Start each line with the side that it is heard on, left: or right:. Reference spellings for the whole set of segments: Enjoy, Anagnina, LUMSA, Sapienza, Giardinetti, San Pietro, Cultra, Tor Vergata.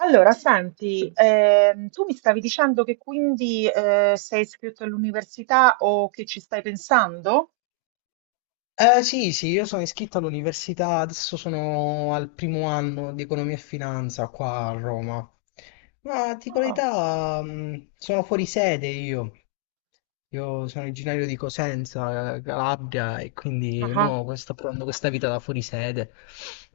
right: Allora, senti, tu mi stavi dicendo che quindi sei iscritto all'università o che ci stai pensando?
left: Sì, sì, io sono iscritto all'università, adesso sono al primo anno di economia e finanza qua a Roma. Ma ti dico la
right: Ah,
left: verità, sono fuori sede io. Io sono originario di Cosenza, Calabria, e quindi
right: ah.
left: mo sto provando questa vita da fuori sede.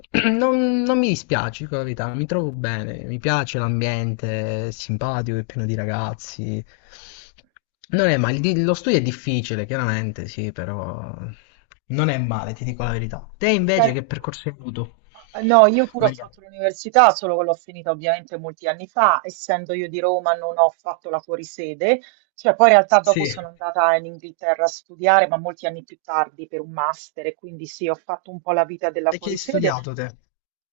left: Non mi dispiace, dico la verità, mi trovo bene, mi piace l'ambiente, è simpatico, è pieno di ragazzi. Non è male, lo studio è difficile, chiaramente, sì, però non è male, ti dico la verità. Te invece
right: Sen-
left: che percorso hai avuto,
right: No, io pure ho
left: Maria?
right: fatto l'università, solo che l'ho finita ovviamente molti anni fa, essendo io di Roma non ho fatto la fuorisede, cioè poi in realtà dopo
left: Sì.
right: sono andata in Inghilterra a studiare, ma molti anni più tardi per un master, e quindi sì, ho fatto un po' la vita della
left: E che hai
right: fuorisede,
left: studiato te?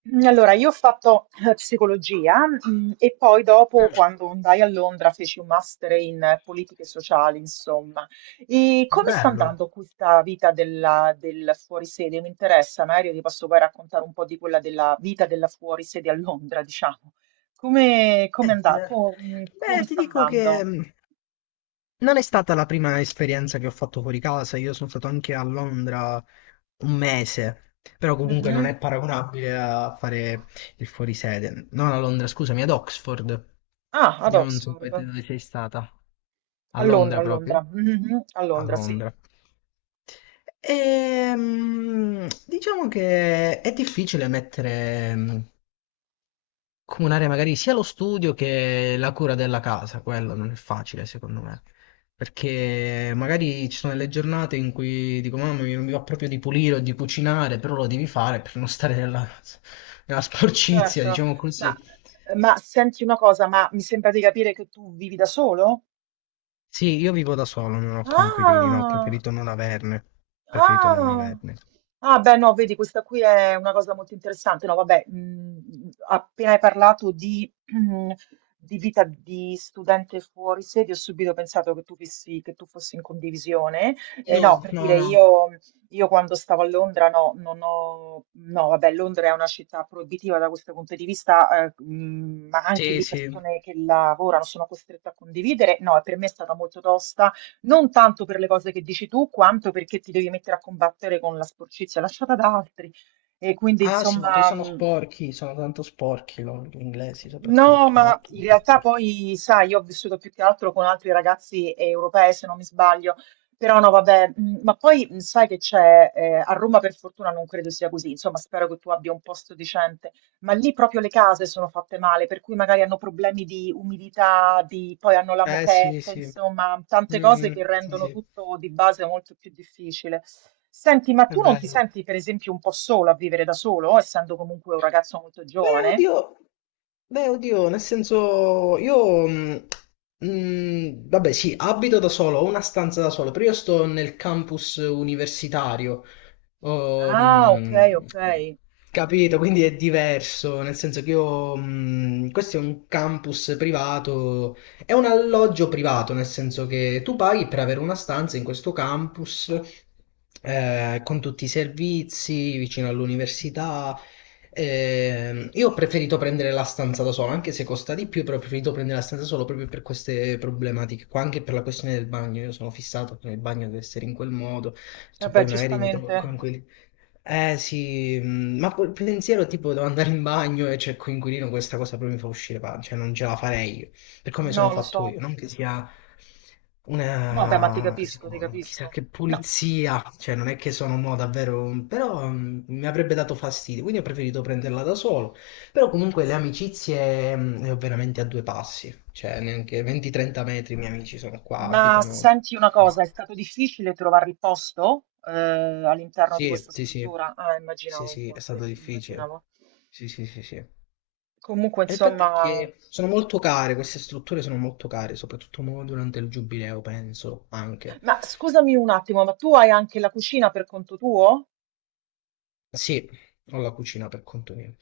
right: Mhmm, allora io ho fatto psicologia, e poi dopo
left: Mm.
right: quando andai a Londra feci un master in politiche sociali, insomma. E come sta
left: Bello.
right: andando questa vita del fuori sede? Mi interessa, magari ti posso poi raccontare un po' di quella della vita della fuori sede a Londra, diciamo. Come come anda
left: Eh,
right: co mhmm, come
left: Beh, ti
right: sta
left: dico che
right: andando?
left: non è stata la prima esperienza che ho fatto fuori casa. Io sono stato anche a Londra un mese, però comunque non
right: Mh-mh.
left: è paragonabile a fare il fuorisede. Non a Londra, scusami, ad Oxford.
right: Ah, ad
left: Io non so
right: Oxford.
left: poi te dove sei stata. A
right: A Londra,
left: Londra
right: a Londra.
left: proprio?
right: Mh-mh, a
left: A
right: Londra, sì.
left: Londra. Diciamo che è difficile mettere, comunare magari sia lo studio che la cura della casa, quello non è facile secondo me, perché magari ci sono delle giornate in cui dico mamma mia, non mi va proprio di pulire o di cucinare, però lo devi fare per non stare nella, nella sporcizia,
right: Certo,
left: diciamo
right: ma,
left: così.
right: ma senti una cosa, ma mi sembra di capire che tu vivi da solo?
left: Sì, io vivo da solo, non ho coinquilini, no, ho
right: Ah!
left: preferito non averne, preferito non
right: Ah!
left: averne.
right: Ah beh no, vedi questa qui è una cosa molto interessante. No vabbè, appena hai parlato di di vita di studente fuori sede, ho subito pensato che tu fossi in condivisione. E no,
left: No,
right: per
left: no,
right: dire
left: no.
right: io quando stavo a Londra no, non ho no vabbè, Londra è una città proibitiva da questo punto di vista, ma anche
left: Sì,
right: lì
left: sì.
right: persone che lavorano sono costrette a condividere. No, e per me è stata molto tosta non tanto per le cose che dici tu, quanto perché ti devi mettere a combattere con la sporcizia lasciata da altri. E quindi,
left: Ah sì, ma poi
right: insomma,
left: sono
right: mh,
left: sporchi, sono tanto sporchi loro, gli inglesi
right: No,
left: soprattutto,
right: ma
left: molto
right: in
left: molto
right: realtà
left: sporchi.
right: poi, sai, io ho vissuto più che altro con altri ragazzi europei, se non mi sbaglio, però no, vabbè, ma poi sai che c'è, a Roma per fortuna non credo sia così, insomma, spero che tu abbia un posto decente, ma lì proprio le case sono fatte male, per cui magari hanno problemi di umidità, poi hanno la
left: Eh sì,
right: moquette,
left: sì.
right: insomma, tante cose
left: Mm,
right: che
left: sì,
right: rendono
left: sì,
right: tutto di base molto più difficile. Senti, ma
left: è
right: tu non ti
left: bello.
right: senti per esempio un po' solo a vivere da solo, essendo comunque un ragazzo molto
left: Beh,
right: giovane?
left: oddio, beh, oddio, nel senso, io, vabbè, sì, abito da solo, ho una stanza da solo, però io sto nel campus universitario, Oh,
right: Ah, ok, ok.
left: capito? Quindi è diverso, nel senso che io, questo è un campus privato, è un alloggio privato, nel senso che tu paghi per avere una stanza in questo campus, con tutti i servizi, vicino all'università. Io ho preferito prendere la stanza da solo, anche se costa di più, però ho preferito prendere la stanza da solo proprio per queste problematiche qua, anche per la questione del bagno. Io sono fissato che il bagno deve essere in quel modo, so,
right: Vabbè,
left: poi magari mi trovo con
right: giustamente.
left: quei eh sì, ma quel pensiero tipo devo andare in bagno e c'è il coinquilino, questa cosa proprio mi fa uscire pancia, cioè non ce la farei io, per come sono
right: No, lo
left: fatto io,
right: so.
left: non che sia
right: No, beh, ma ti
left: una
right: capisco, ti
left: diciamo, chissà
right: capisco.
left: che
right: No,
left: pulizia, cioè non è che sono mo davvero, però mi avrebbe dato fastidio, quindi ho preferito prenderla da solo, però comunque le amicizie le ho veramente a due passi, cioè neanche 20-30 metri i miei amici sono qua,
right: ma
left: abitano
right: senti una
left: qua.
right: cosa, è stato difficile trovare il posto all'interno di
left: Sì,
right: questa
left: sì, sì.
right: struttura? Ah,
left: Sì,
right: immaginavo,
left: sì, è stato
right: infatti,
left: difficile.
right: immaginavo.
left: Sì, sì, sì, sì. E
right: Comunque,
left: il fatto è
right: insomma.
left: che sono molto care, queste strutture sono molto care, soprattutto mo durante il giubileo, penso, anche.
right: Ma scusami un attimo, ma tu hai anche la cucina per conto tuo?
left: Sì, ho la cucina per conto mio.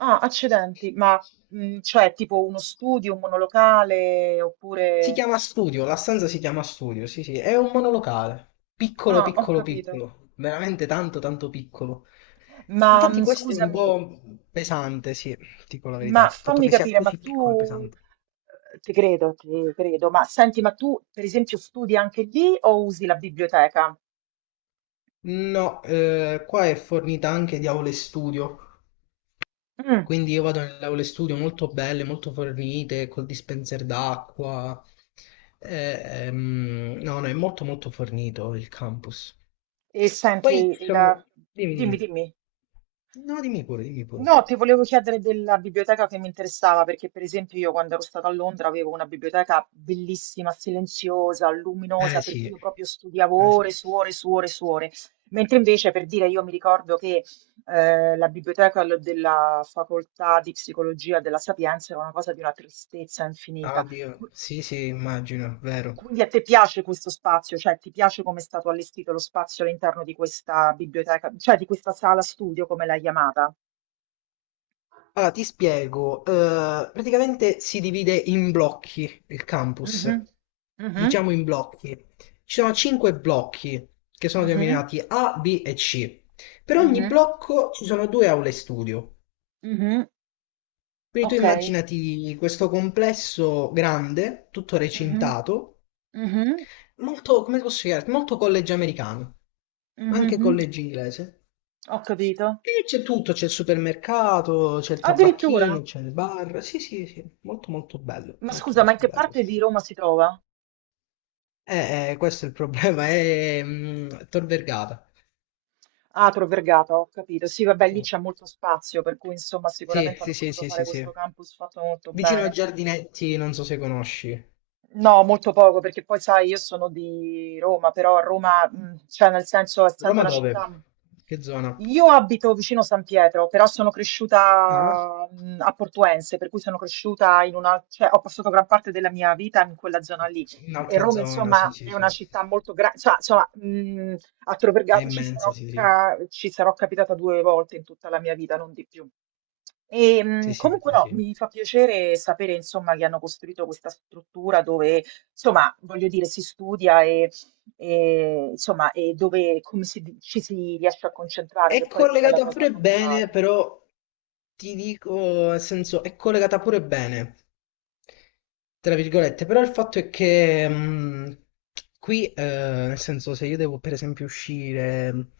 right: Ah, accidenti, ma cioè tipo uno studio, un monolocale,
left: Si
right: oppure.
left: chiama studio, la stanza si chiama studio, sì, sì, è un monolocale, piccolo,
right: Ah, ho
left: piccolo,
right: capito.
left: piccolo, veramente tanto, tanto piccolo.
right: Ma
left: Infatti questo è un
right: scusami,
left: po' pesante, sì, dico la verità,
right: ma
left: il fatto
right: fammi
left: che sia
right: capire, ma
left: così piccolo è
right: tu,
left: pesante.
right: ti credo, ma senti, ma tu per esempio studi anche lì o usi la biblioteca?
left: No, qua è fornita anche di aule studio,
right: Mm.
left: quindi io vado nelle aule studio molto belle, molto fornite, col dispenser d'acqua. Eh, no, no, è molto molto fornito il campus.
right: E
left: Poi
right: senti,
left: ci sono... Dimmi,
right: dimmi,
left: dimmi.
right: dimmi.
left: No, dimmi pure, dimmi pure.
right: No, ti volevo chiedere della biblioteca che mi interessava, perché per esempio io quando ero stata a Londra avevo una biblioteca bellissima, silenziosa, luminosa,
left: Eh
right: per
left: sì,
right: cui io proprio studiavo
left: eh sì.
right: ore su ore su ore su ore. Mentre invece, per dire, io mi ricordo che la biblioteca della facoltà di psicologia della Sapienza era una cosa di una tristezza infinita.
left: Oddio,
right: Qu-
left: sì sì, immagino, vero.
right: Quindi a te piace questo spazio, cioè ti piace come è stato allestito lo spazio all'interno di questa biblioteca, cioè di questa sala studio, come l'hai chiamata?
left: Ah, ti spiego. Praticamente si divide in blocchi il campus.
right: Mhm, mhm,
left: Diciamo in blocchi. Ci sono cinque blocchi che sono
right: mhm,
left: denominati A, B e C. Per ogni
right: mhm,
left: blocco ci sono due aule studio.
right: mhm.
left: Quindi tu
right: Ok.
left: immaginati questo complesso grande, tutto
right: Mhm,
left: recintato,
right: mhm,
left: molto, come posso spiegarti, molto college americano, anche
right: mhm.
left: college inglese.
right: Ho capito.
left: E c'è tutto, c'è il supermercato, c'è il
right: Addirittura.
left: tabacchino, c'è il bar. Sì, sì, sì,
right: Ma
left: molto
right: scusa, ma
left: molto
right: in che
left: bello,
right: parte
left: sì,
right: di
left: sì.
right: Roma si trova?
left: Questo è il problema, è Tor Vergata.
right: Ah, Tor Vergata, ho capito. Sì, vabbè, lì c'è molto spazio, per cui insomma
left: Sì,
right: sicuramente
left: sì,
right: hanno
left: sì,
right: potuto
left: sì,
right: fare
left: sì, sì.
right: questo campus fatto molto
left: Vicino a
right: bene.
left: Giardinetti, non so se conosci.
right: No, molto poco, perché poi sai, io sono di Roma, però a Roma, cioè nel senso, essendo
left: Roma
right: una
left: dove?
right: città.
left: Che zona?
right: Io abito vicino San Pietro, però sono
left: Ah?
right: cresciuta a Portuense, per cui sono cresciuta in una, cioè ho passato gran parte della mia vita in quella zona lì. E
left: Un'altra
right: Roma,
left: zona, sì,
right: insomma,
left: sì,
right: è una
left: sì.
right: città molto grande, cioè, insomma, a Tor
left: È
right: Vergata ci
left: immenso,
right: sarò,
left: sì, sì.
right: ca- ci sarò capitata due volte in tutta la mia vita, non di più. E,
left: Sì, sì,
right: comunque
left: sì,
right: no,
left: sì.
right: mi fa piacere sapere insomma che hanno costruito questa struttura dove insomma voglio dire si studia e, insomma e dove come ci si riesce a concentrare,
left: È
right: che poi quella è la
left: collegata
right: cosa
left: pure bene,
right: fondale.
left: però ti dico, nel senso, è collegata pure bene, tra virgolette, però il fatto è che qui, nel senso, se io devo per esempio uscire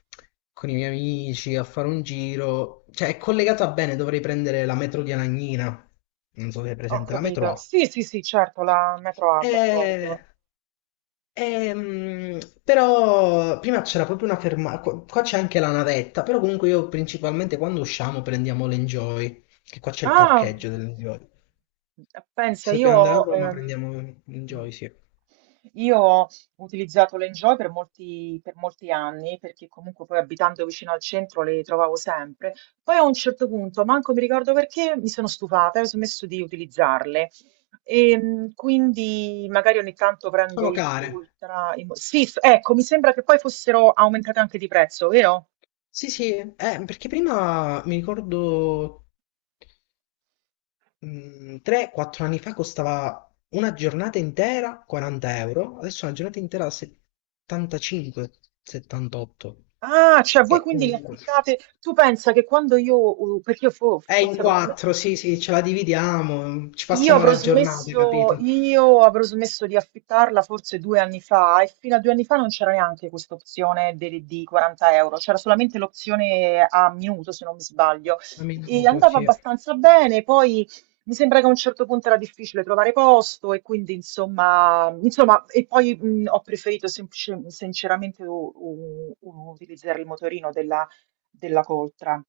left: con i miei amici a fare un giro, cioè è collegata bene, dovrei prendere la metro di Anagnina, non so se è
right: Ho
left: presente, la metro
right: capito.
left: A.
right: Sì, sì, sì, certo, la metro A,
left: Eh,
right: d'accordo.
left: ehm, Però prima c'era proprio una fermata, qua c'è anche la navetta, però comunque io principalmente quando usciamo prendiamo l'Enjoy, che qua c'è il
right: Ah,
left: parcheggio dell'Enjoy.
right: pensa,
left: Se
right: io
left: dobbiamo andare a
right: ho,
left: Roma
right: ehm,
left: prendiamo l'Enjoy, sì.
right: io ho utilizzato le Enjoy per molti anni, perché comunque poi abitando vicino al centro le trovavo sempre. Poi a un certo punto, manco mi ricordo perché, mi sono stufata e ho smesso di utilizzarle. E, quindi magari ogni tanto prendo
left: Sono
right: il
left: care.
right: Cultra. Sì, ecco, mi sembra che poi fossero aumentate anche di prezzo, vero?
left: Sì, sì, perché prima mi ricordo 3-4 anni fa costava una giornata intera 40 euro, adesso una giornata intera 75-78.
right: Ah, cioè voi
left: Che
right: quindi li
left: comunque
right: affittate. Tu pensa che quando io, perché
left: è in
right: forse
left: 4, sì, sì, ce la dividiamo, ci
right: io
left: passiamo
right: avrò
left: la giornata,
right: smesso,
left: capito?
right: io avrò smesso di affittarla forse 2 anni fa e fino a 2 anni fa non c'era neanche questa opzione di 40 euro, c'era solamente l'opzione a minuto se non mi sbaglio
left: Un
right: e
left: minuto,
right: andava
left: sì. Ah,
right: abbastanza bene, poi mi sembra che a un certo punto era difficile trovare posto e quindi insomma e poi ho preferito sinceramente utilizzare il motorino della Coltra.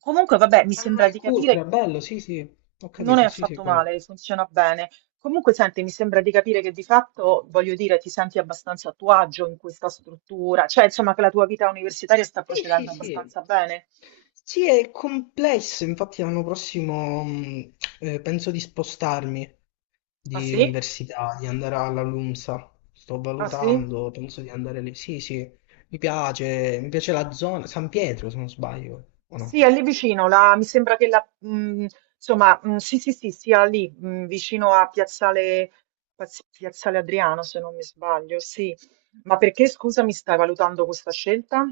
right: Comunque vabbè, mi sembra
left: il
right: di
left: Cultra,
right: capire
left: bello, sì, sì, ho
right: non è
left: capito, sì, sì,
right: affatto
left: qual è.
right: male, funziona bene. Comunque, senti, mi sembra di capire che di fatto, voglio dire, ti senti abbastanza a tuo agio in questa struttura, cioè insomma che la tua vita universitaria sta
left: Sì, sì,
right: procedendo
left: sì.
right: abbastanza bene.
left: Sì, è complesso, infatti l'anno prossimo penso di spostarmi.
right: Ah
left: Di
right: sì?
left: università, di andare alla LUMSA. Sto
right: Ah sì?
left: valutando, penso di andare lì. Sì, sì, mi piace la zona, San Pietro se non sbaglio, o no?
right: Sì, è lì vicino, mi sembra che la, insomma, sì, sì, sì, sia lì, vicino a Piazzale, Piazzale Adriano, se non mi sbaglio, sì. Ma perché, scusa, mi stai valutando questa scelta?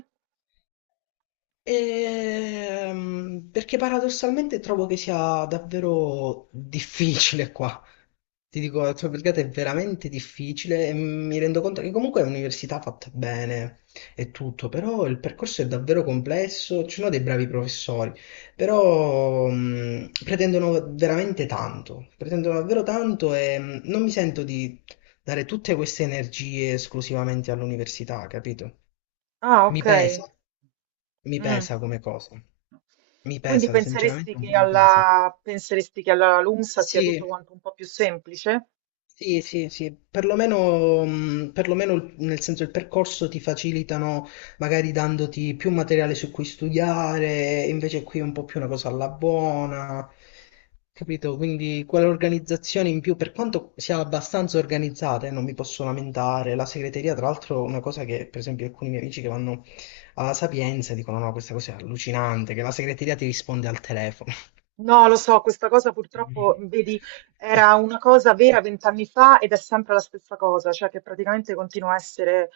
left: Perché paradossalmente trovo che sia davvero difficile qua. Ti dico, la tua brigata è veramente difficile e mi rendo conto che comunque è un'università fatta bene e tutto, però il percorso è davvero complesso, ci sono dei bravi professori, però pretendono veramente tanto, pretendono davvero tanto e non mi sento di dare tutte queste energie esclusivamente all'università, capito?
right: Ah,
left: Mi
right: ok.
left: pesa, mi
right: Mm.
left: pesa come cosa.
right: No.
left: Mi
right: Quindi
left: pesa,
right: penseresti
left: sinceramente un
right: che
left: po' mi pesa.
right: alla LUMSA sia tutto
left: Sì,
right: quanto un po' più semplice?
left: sì, sì, sì, perlomeno, perlomeno nel senso il percorso ti facilitano magari dandoti più materiale su cui studiare, invece qui è un po' più una cosa alla buona, capito? Quindi quell'organizzazione in più, per quanto sia abbastanza organizzata, non mi posso lamentare, la segreteria tra l'altro è una cosa che per esempio alcuni miei amici che vanno alla Sapienza dicono no, questa cosa è allucinante, che la segreteria ti risponde al telefono.
right: No, lo so, questa cosa purtroppo, vedi, era una cosa vera 20 anni fa ed è sempre la stessa cosa, cioè che praticamente continua a essere,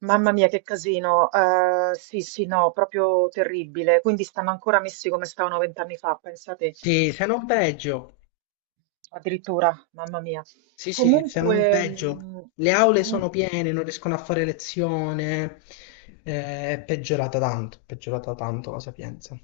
right: mamma mia, che casino, sì, sì, no, proprio terribile. Quindi stanno ancora messi come stavano 20 anni fa, pensate,
left: Sì, se non peggio.
right: addirittura, mamma mia.
left: Sì, sì, se
right: Comunque,
left: non peggio. Le aule
right: com-
left: sono piene, non riescono a fare lezione. È peggiorata tanto, è peggiorata tanto la Sapienza.